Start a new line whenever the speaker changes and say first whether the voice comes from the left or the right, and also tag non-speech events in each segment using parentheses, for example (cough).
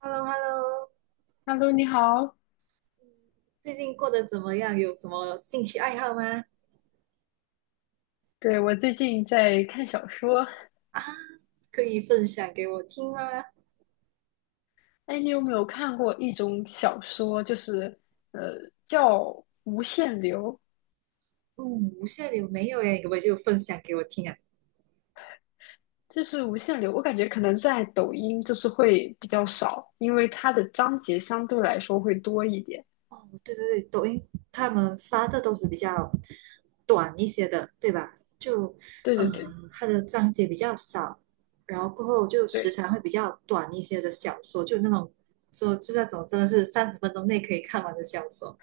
right: h e l l o h e l l o
left: Hello，你好。
right: 最近过得怎么样？有什么兴趣爱好吗？
left: 对，我最近在看小说，
right: 啊，可以分享给我听吗？
left: 哎，你有没有看过一种小说，就是呃叫《无限流》？
right: 嗯，无限流没有耶，你可不可以就分享给我听啊？
left: 就是《无限流》，我感觉可能在抖音就是会比较少，因为它的章节相对来说会多一点。
right: 哦，对对对，抖音他们发的都是比较短一些的，对吧？就，
left: 对
right: 呃，
left: 对对
right: 它的章节比较少，然后过后就时
left: 对
right: 长会比较短一些的小说，就那种，就那种真的是30分钟内可以看完的小说，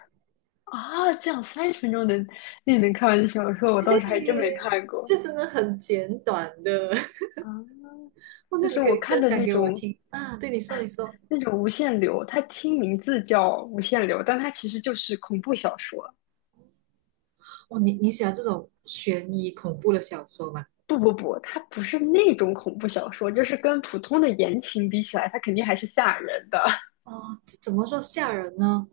left: 啊，这样30分钟你能看完的小说，我倒是还真没
right: 对，
left: 看过
right: 这真的很简短的。
left: 啊。
right: 哦，
left: 就
right: 那你
left: 是
right: 可
left: 我
right: 以
left: 看
right: 分
left: 的
right: 享
left: 那
right: 给我
left: 种
right: 听啊。对，你说，你说，
left: 那种无限流，它听名字叫无限流，但它其实就是恐怖小说。
right: 哦，你喜欢这种悬疑恐怖的小说吗？
left: 不不不，它不是那种恐怖小说，就是跟普通的言情比起来，它肯定还是吓人的。
right: 哦，这怎么说吓人呢？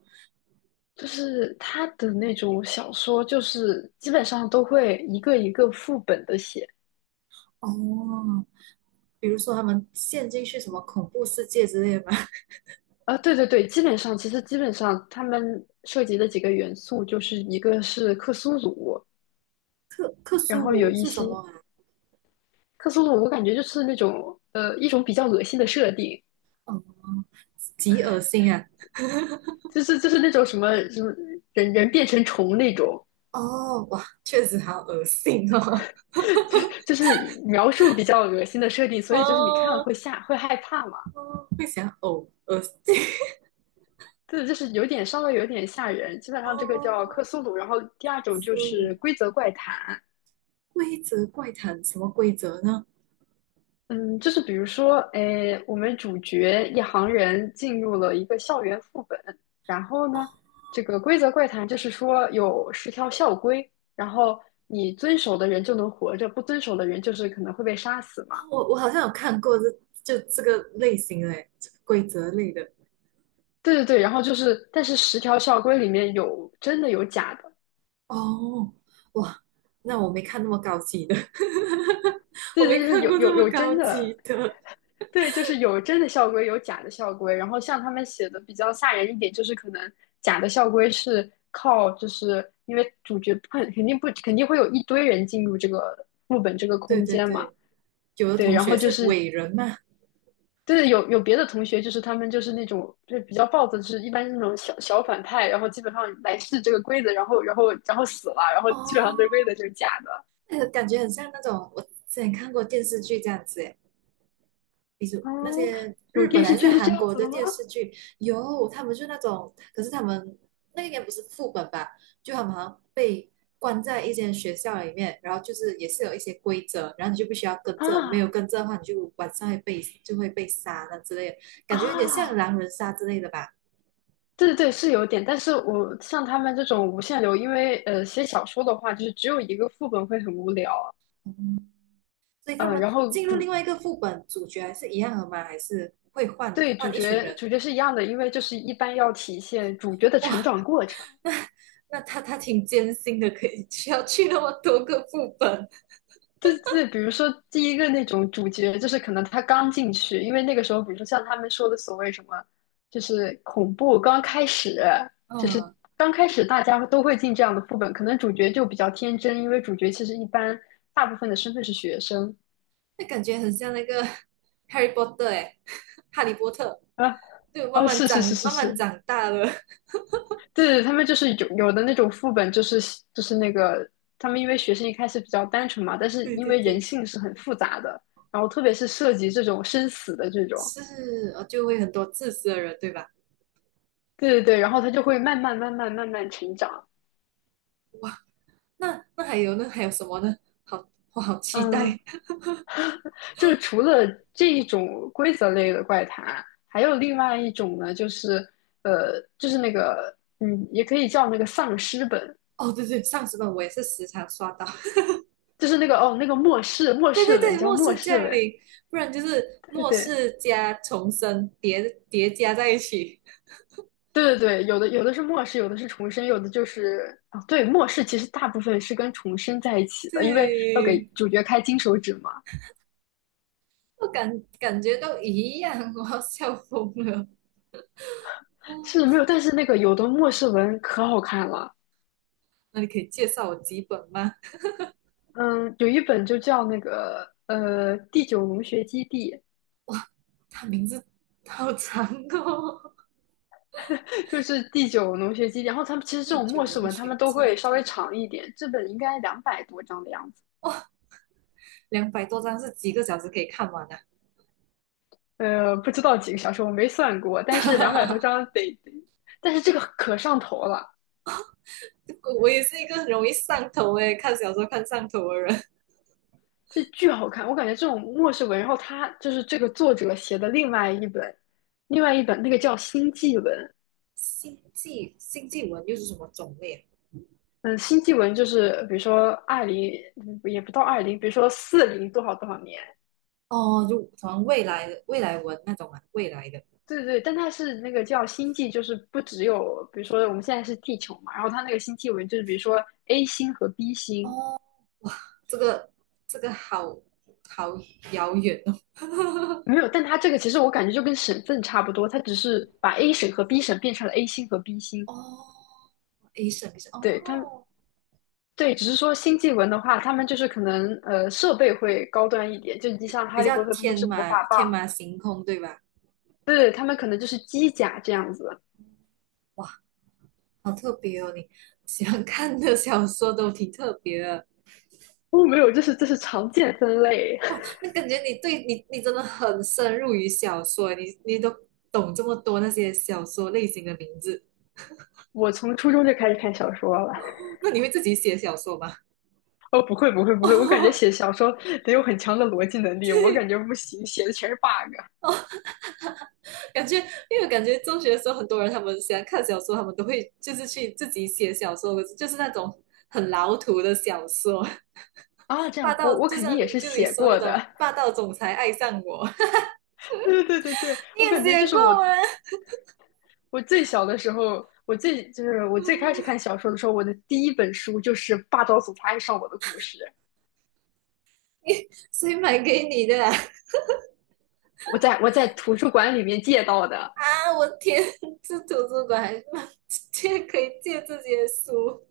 left: 就是它的那种小说，就是基本上都会一个一个副本的写。
right: 哦，比如说他们陷进去什么恐怖世界之类的吗？
left: 啊，对对对，基本上其实基本上他们涉及的几个元素，就是一个是克苏鲁，
right: (laughs) 克
left: 然
right: 苏
left: 后有
right: 鲁
left: 一
right: 是什么
left: 些
right: 啊？
left: 克苏鲁，我感觉就是那种一种比较恶心的设定，
right: 哦，极恶心啊！
left: 就是那种什么什么人人变成虫那种，
right: 哦，哇，确实好恶心哦。
left: 就是描述比较恶心的设定，
right: (laughs)
left: 所以就是你看了
right: 哦，
left: 会吓，会害怕嘛？
right: 哦，会想呕，恶心。(laughs)
left: 对，就是稍微有点吓人。基本上这个叫
right: 哦，
left: 克苏鲁，然后第
right: 克
left: 二种就
right: 苏
left: 是
right: 鲁
left: 规则怪谈。
right: 规则怪谈，什么规则呢？
left: 嗯，就是比如说，诶，哎我们主角一行人进入了一个校园副本，然后呢，这个规则怪谈就是说有十条校规，然后你遵守的人就能活着，不遵守的人就是可能会被杀死嘛。
right: 哦我好像有看过这就这个类型嘞，这个规则类的。
left: 对对对，然后就是，但是十条校规里面有真的有假的。
right: 哦，哇，那我没看那么高级的，(laughs) 我
left: 对对，
right: 没
left: 就是
right: 看
left: 有
right: 过这
left: 有
right: 么
left: 有
right: 高
left: 真的，
right: 级的。
left: 对，就是有真的校规，有假的校规。然后像他们写的比较吓人一点，就是可能假的校规是靠，就是因为主角不肯肯定不肯定会有一堆人进入这个副本这个
right: 对
left: 空
right: 对
left: 间嘛，
right: 对，有的
left: 对，
right: 同
left: 然后
right: 学
left: 就
right: 是
left: 是
right: 伟人嘛。
left: 对有别的同学，就是他们就是那种就比较暴躁，就是一般是那种小小反派，然后基本上来试这个规则，然后死了，然后
right: 哦，
left: 基本上这个规则就是假的。
right: 那个感觉很像那种我之前看过电视剧这样子，比如
left: 哦，
right: 那些
left: 有
right: 日本
left: 电视
right: 还是
left: 剧是这
right: 韩
left: 样
right: 国
left: 子
right: 的
left: 的吗？
right: 电视剧，有他们就那种，可是他们那个应该不是副本吧？就他们好像被关在一间学校里面，然后就是也是有一些规则，然后你就必须要跟着，没有
left: 啊
right: 跟着的话，你就晚上会被就会被杀那之类的，感觉有点像
left: 啊！
right: 狼人杀之类的吧。
left: 对对对，是有点，但是我像他们这种无限流，因为写小说的话，就是只有一个副本会很无聊，
right: 嗯，所以他们
left: 然后
right: 进入另
left: 主
right: 外一个副本，主角还是一样的吗？还是会换
left: 对主
right: 换一群
left: 角
right: 人？
left: 主角是一样的，因为就是一般要体现主角的成
right: 哇，
left: 长过程。
right: 那他挺艰辛的，可以需要去那么多个副本，
left: 对对，比如说第一个那种主角，就是可能他刚进去，因为那个时候，比如说像他们说的所谓什么，就是恐怖刚开始，就是
right: 嗯。
left: 刚开始大家都会进这样的副本，可能主角就比较天真，因为主角其实一般大部分的身份是学生。
right: 那感觉很像那个 (laughs) Harry Potter 哎，(laughs) 哈利波特，
left: 啊。
right: 对，
left: 哦，是是是是
right: 慢慢
left: 是，
right: 长大了，
left: 对，对，他们就是有的那种副本，就是那个他们因为学生一开始比较单纯嘛，但
right: (laughs)
left: 是
right: 对
left: 因
right: 对
left: 为人
right: 对，
left: 性是很复杂的，然后特别是涉及这种生死的这种，
right: 是，就会很多自私的人，对吧？
left: 对对对，然后他就会慢慢慢慢慢慢成长。
right: 哇，那还有呢？还有什么呢？好，我好期
left: 嗯，
right: 待。(laughs)
left: 就是除了这一种规则类的怪谈，还有另外一种呢，就是就是那个也可以叫那个丧尸本，
right: 哦，对对，上次本我也是时常刷到，
left: 就是那个那个末世末
right: (laughs) 对
left: 世
right: 对
left: 文
right: 对，
left: 叫
right: 末
left: 末
right: 世
left: 世
right: 降
left: 文，
right: 临，不然就是
left: 对
right: 末
left: 对
right: 世加重生叠加在一起，
left: 对对对，有的是末世，有的是重生，有的就是啊，对，末世其实大部分是跟重生在一起
right: (laughs)
left: 的，因为要给
right: 对，
left: 主角开金手指嘛。
right: 我感觉都一样，我要笑疯了。(laughs)
left: 是没
right: 哦，
left: 有，但是那个有的末世文可好看了，
right: 那你可以介绍我几本吗？
left: 嗯，有一本就叫那个第九农学基地，
right: 他名字好长哦，
left: (laughs) 就是第九农学基地。然后他们其
right: (laughs)
left: 实这
right: 第
left: 种末
right: 九
left: 世
right: 龙
left: 文，他
right: 学
left: 们都会
right: 基
left: 稍微
right: 地，
left: 长一点，这本应该两百多章的样子，
right: 200多章是几个小时可以看完的、
left: 不知道几个小时，我没算过，但是两百多
right: 啊。
left: 章但是这个可上头了。
right: (laughs) 我也是一个很容易上头诶，看小说看上头的人。(laughs)
left: 这巨好看，我感觉这种末世文，然后他就是这个作者写的另外一本，另外一本那个叫星际文，
right: 星际文又是什么种类啊
left: 嗯，星际文就是比如说二零，也不到二零，比如说四零多少多少年，
right: 哦，就好像未来的未来文那种啊，未来的。
left: 对对，但它是那个叫星际，就是不只有比如说我们现在是地球嘛，然后它那个星际文就是比如说 A 星和 B 星
right: 哦，这个这个好好遥远哦。
left: 没有，但它这个其实我感觉就跟省份差不多，它只是把 A 省和 B 省变成了 A 星和 B
right: (laughs)
left: 星，
right: 哦，A 么 A 审
left: 对，
right: 哦，
left: 只是说星际文的话，他们就是可能设备会高端一点，就你像哈
right: 比
left: 利
right: 较
left: 波特他们
right: 天
left: 是魔
right: 马
left: 法
right: 天
left: 棒，
right: 马行空对吧？
left: 对，他们可能就是机甲这样子。
right: 哇，好特别哦，你喜欢看的小说都挺特别的，
left: 哦，没有，这是这是常见分类。
right: 那感觉你对你真的很深入于小说欸，你都懂这么多那些小说类型的名字，
left: (laughs) 我从初中就开始看小说了。
right: 那你会自己写小说吗？
left: 哦，不会不会
right: (laughs)
left: 不会，我感觉
right: 哦，
left: 写小说得有很强的逻辑能力，我感
right: 对，
left: 觉不行，写的全是 bug
right: 感觉因为我感觉中学的时候，很多人他们喜欢看小说，他们都会就是去自己写小说，可是就是那种很老土的小说，
left: 啊。这
right: 霸
left: 样，我
right: 道
left: 我
right: 就
left: 肯
right: 像
left: 定也是
right: 就你
left: 写
right: 说那
left: 过
right: 种
left: 的。
right: 霸道总裁爱上我，
left: (laughs) 对对对对对，
right: (laughs) 你
left: 我
right: 也
left: 感觉就
right: 写
left: 是我
right: 过吗？
left: 我最小的时候，我最开始看
right: (laughs)
left: 小说的时候，我的第一本书就是《霸道总裁爱上我的故事》，
right: 你谁买给你的啊？
left: 我在图书馆里面借到的。
right: 啊，我天，这图书馆还借可以借这些书，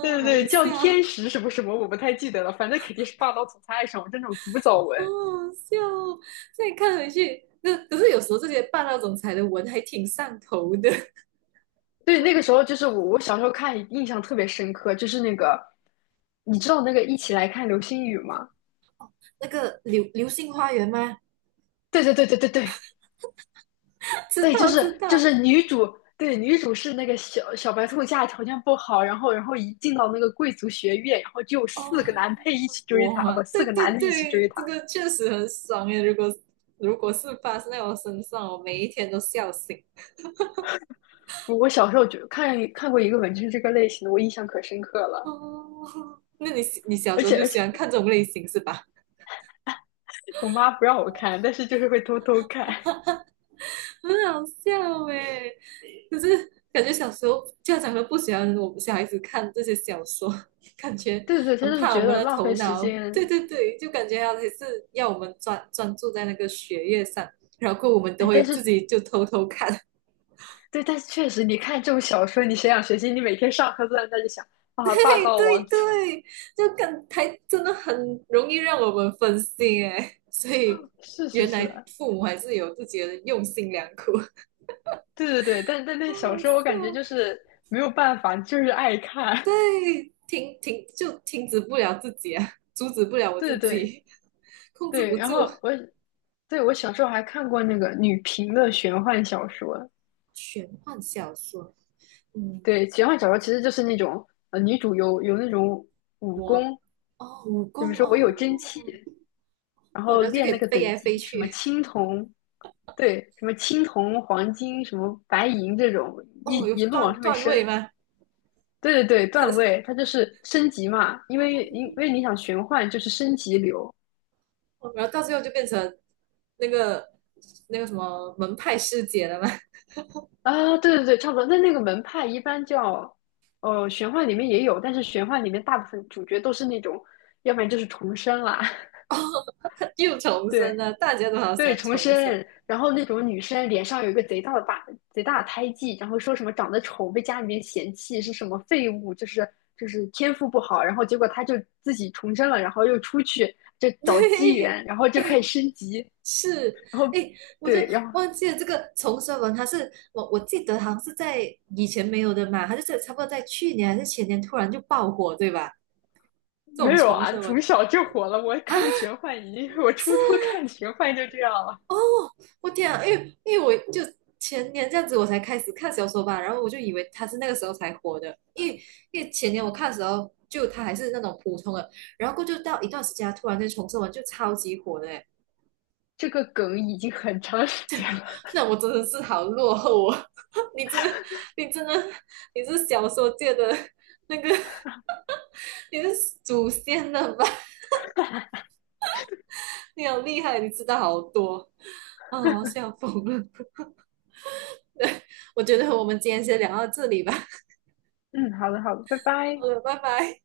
left: 对对
right: 好好
left: 对，叫
right: 笑，
left: 天
right: 好
left: 使什么什么，我不太记得了，反正肯定是《霸道总裁爱上我》这种古早
right: 好
left: 文。
right: 笑哦再看回去，那可是有时候这些霸道总裁的文还挺上头的。(laughs)
left: 对，那个时候就是我，我小时候看印象特别深刻，就是那个，你知道那个《一起来看流星雨》吗？
right: 那个流星花园吗？
left: 对对对对对对，
right: (laughs) 知
left: 对，就
right: 道
left: 是
right: 知
left: 就
right: 道
left: 是女主，对，女主是那个小小白兔家里条件不好，然后一进到那个贵族学院，然后就有四
right: 哦，
left: 个男配一起追她，啊
right: 哇，
left: 不，四
right: 对
left: 个男
right: 对
left: 的一起追
right: 对，这
left: 她。
right: 个确实很爽耶！如果如果是发生在我身上，我每一天都笑醒。
left: 我小时候就看看过一个文就是这个类型的，我印象可深刻了。
right: 哦，那你小
left: 而
right: 时候
left: 且
right: 就
left: 而
right: 喜
left: 且
right: 欢看这种类型是吧？
left: 我妈不让我看，但是就是会偷偷看。(laughs)
right: 很好笑哎、可是感觉小时候家长都不喜欢我们小孩子看这些小说，(laughs) 感觉
left: 对对，她
right: 很
left: 就是
right: 怕
left: 觉
right: 我们
left: 得
right: 的
left: 浪
right: 头
left: 费时
right: 脑。对
left: 间。
right: 对对，就感觉还是要我们专注在那个学业上，然后我们都
left: 哎，但
right: 会自
left: 是
right: 己就偷偷看。
left: 对，但是确实，你看这种小说，你谁想学习？你每天上课都在那里想
right: (laughs)
left: 啊，霸
right: 对
left: 道王
right: 对
left: 子。
right: 对，就感还真的很容易让我们分心哎，所以
left: (laughs) 是是
right: 原
left: 是，
right: 来父母还是有自己的用心良苦，
left: 对对对，但
right: (laughs)
left: 那
right: 好
left: 小
right: 好
left: 说我感觉就
right: 笑。
left: 是没有办法，就是爱看。
right: 对，就停止不了自己啊，阻止不了
left: (laughs)
right: 我
left: 对
right: 自
left: 对
right: 己，控制
left: 对，
right: 不
left: 然
right: 住。
left: 后我小时候还看过那个女频的玄幻小说。
right: 玄幻小说，嗯，
left: 对，玄幻小说其实就是那种女主有那种武
right: 我
left: 功，
right: 哦，武功
left: 就比如说我有
right: 哦，
left: 真气，然
right: 哦
left: 后
right: 然后就可
left: 练
right: 以
left: 那个
right: 飞
left: 等
right: 来飞
left: 级，什么
right: 去，
left: 青铜，对，什么青铜、黄金、什么白银这种，一
right: 哦，有
left: 一路往
right: 段
left: 上面
right: 段位
left: 升。
right: 吗？
left: 对对对，段位
right: (laughs)
left: 它就是升级嘛，因为因为你想玄幻就是升级流
right: 哦，然后到最后就变成那个那个什么门派师姐了吗？
left: 啊，对对对，差不多。那那个门派一般叫，玄幻里面也有，但是玄幻里面大部分主角都是那种，要不然就是重生啦，
right: (laughs) 又
left: (laughs)
right: 重生
left: 对
right: 了，大家都好
left: 对，
right: 想
left: 重
right: 重生，
left: 生，然后那种女生脸上有一个贼大的疤，贼大的胎记，然后说什么长得丑被家里面嫌弃是什么废物，就是就是天赋不好，然后结果她就自己重生了，然后又出去就
right: (laughs)
left: 找机
right: 对，
left: 缘，然后就
right: 哎
left: 开始升级。
right: 是，
left: 然后
right: 哎，我就
left: 对，然后
right: 忘记了这个重生文，它是我记得好像是在以前没有的嘛，它就是差不多在去年还是前年突然就爆火，对吧？这
left: 没
right: 种
left: 有
right: 重
left: 啊，
right: 生文，
left: 从小就火了。我看的玄幻已经是 (laughs) 我初中看的玄幻就这样了，
right: 我天啊，因为我就前年这样子我才开始看小说吧，然后我就以为它是那个时候才火的，因为前年我看的时候就它还是那种普通的，然后过后就到一段时间，它突然间重生文就超级火的，
left: 这个梗已经很长时间了。
right: 那我真的是好落后哦！(laughs) 你真的，你真的，你是小说界的那个，你是祖先了吧？(laughs) 你好厉害，你知道好多啊！笑疯了。(laughs) 我觉得我们今天先聊到这里吧。
left: 嗯，好的，好的，拜
right: (laughs) 好
left: 拜。
right: 了，拜拜。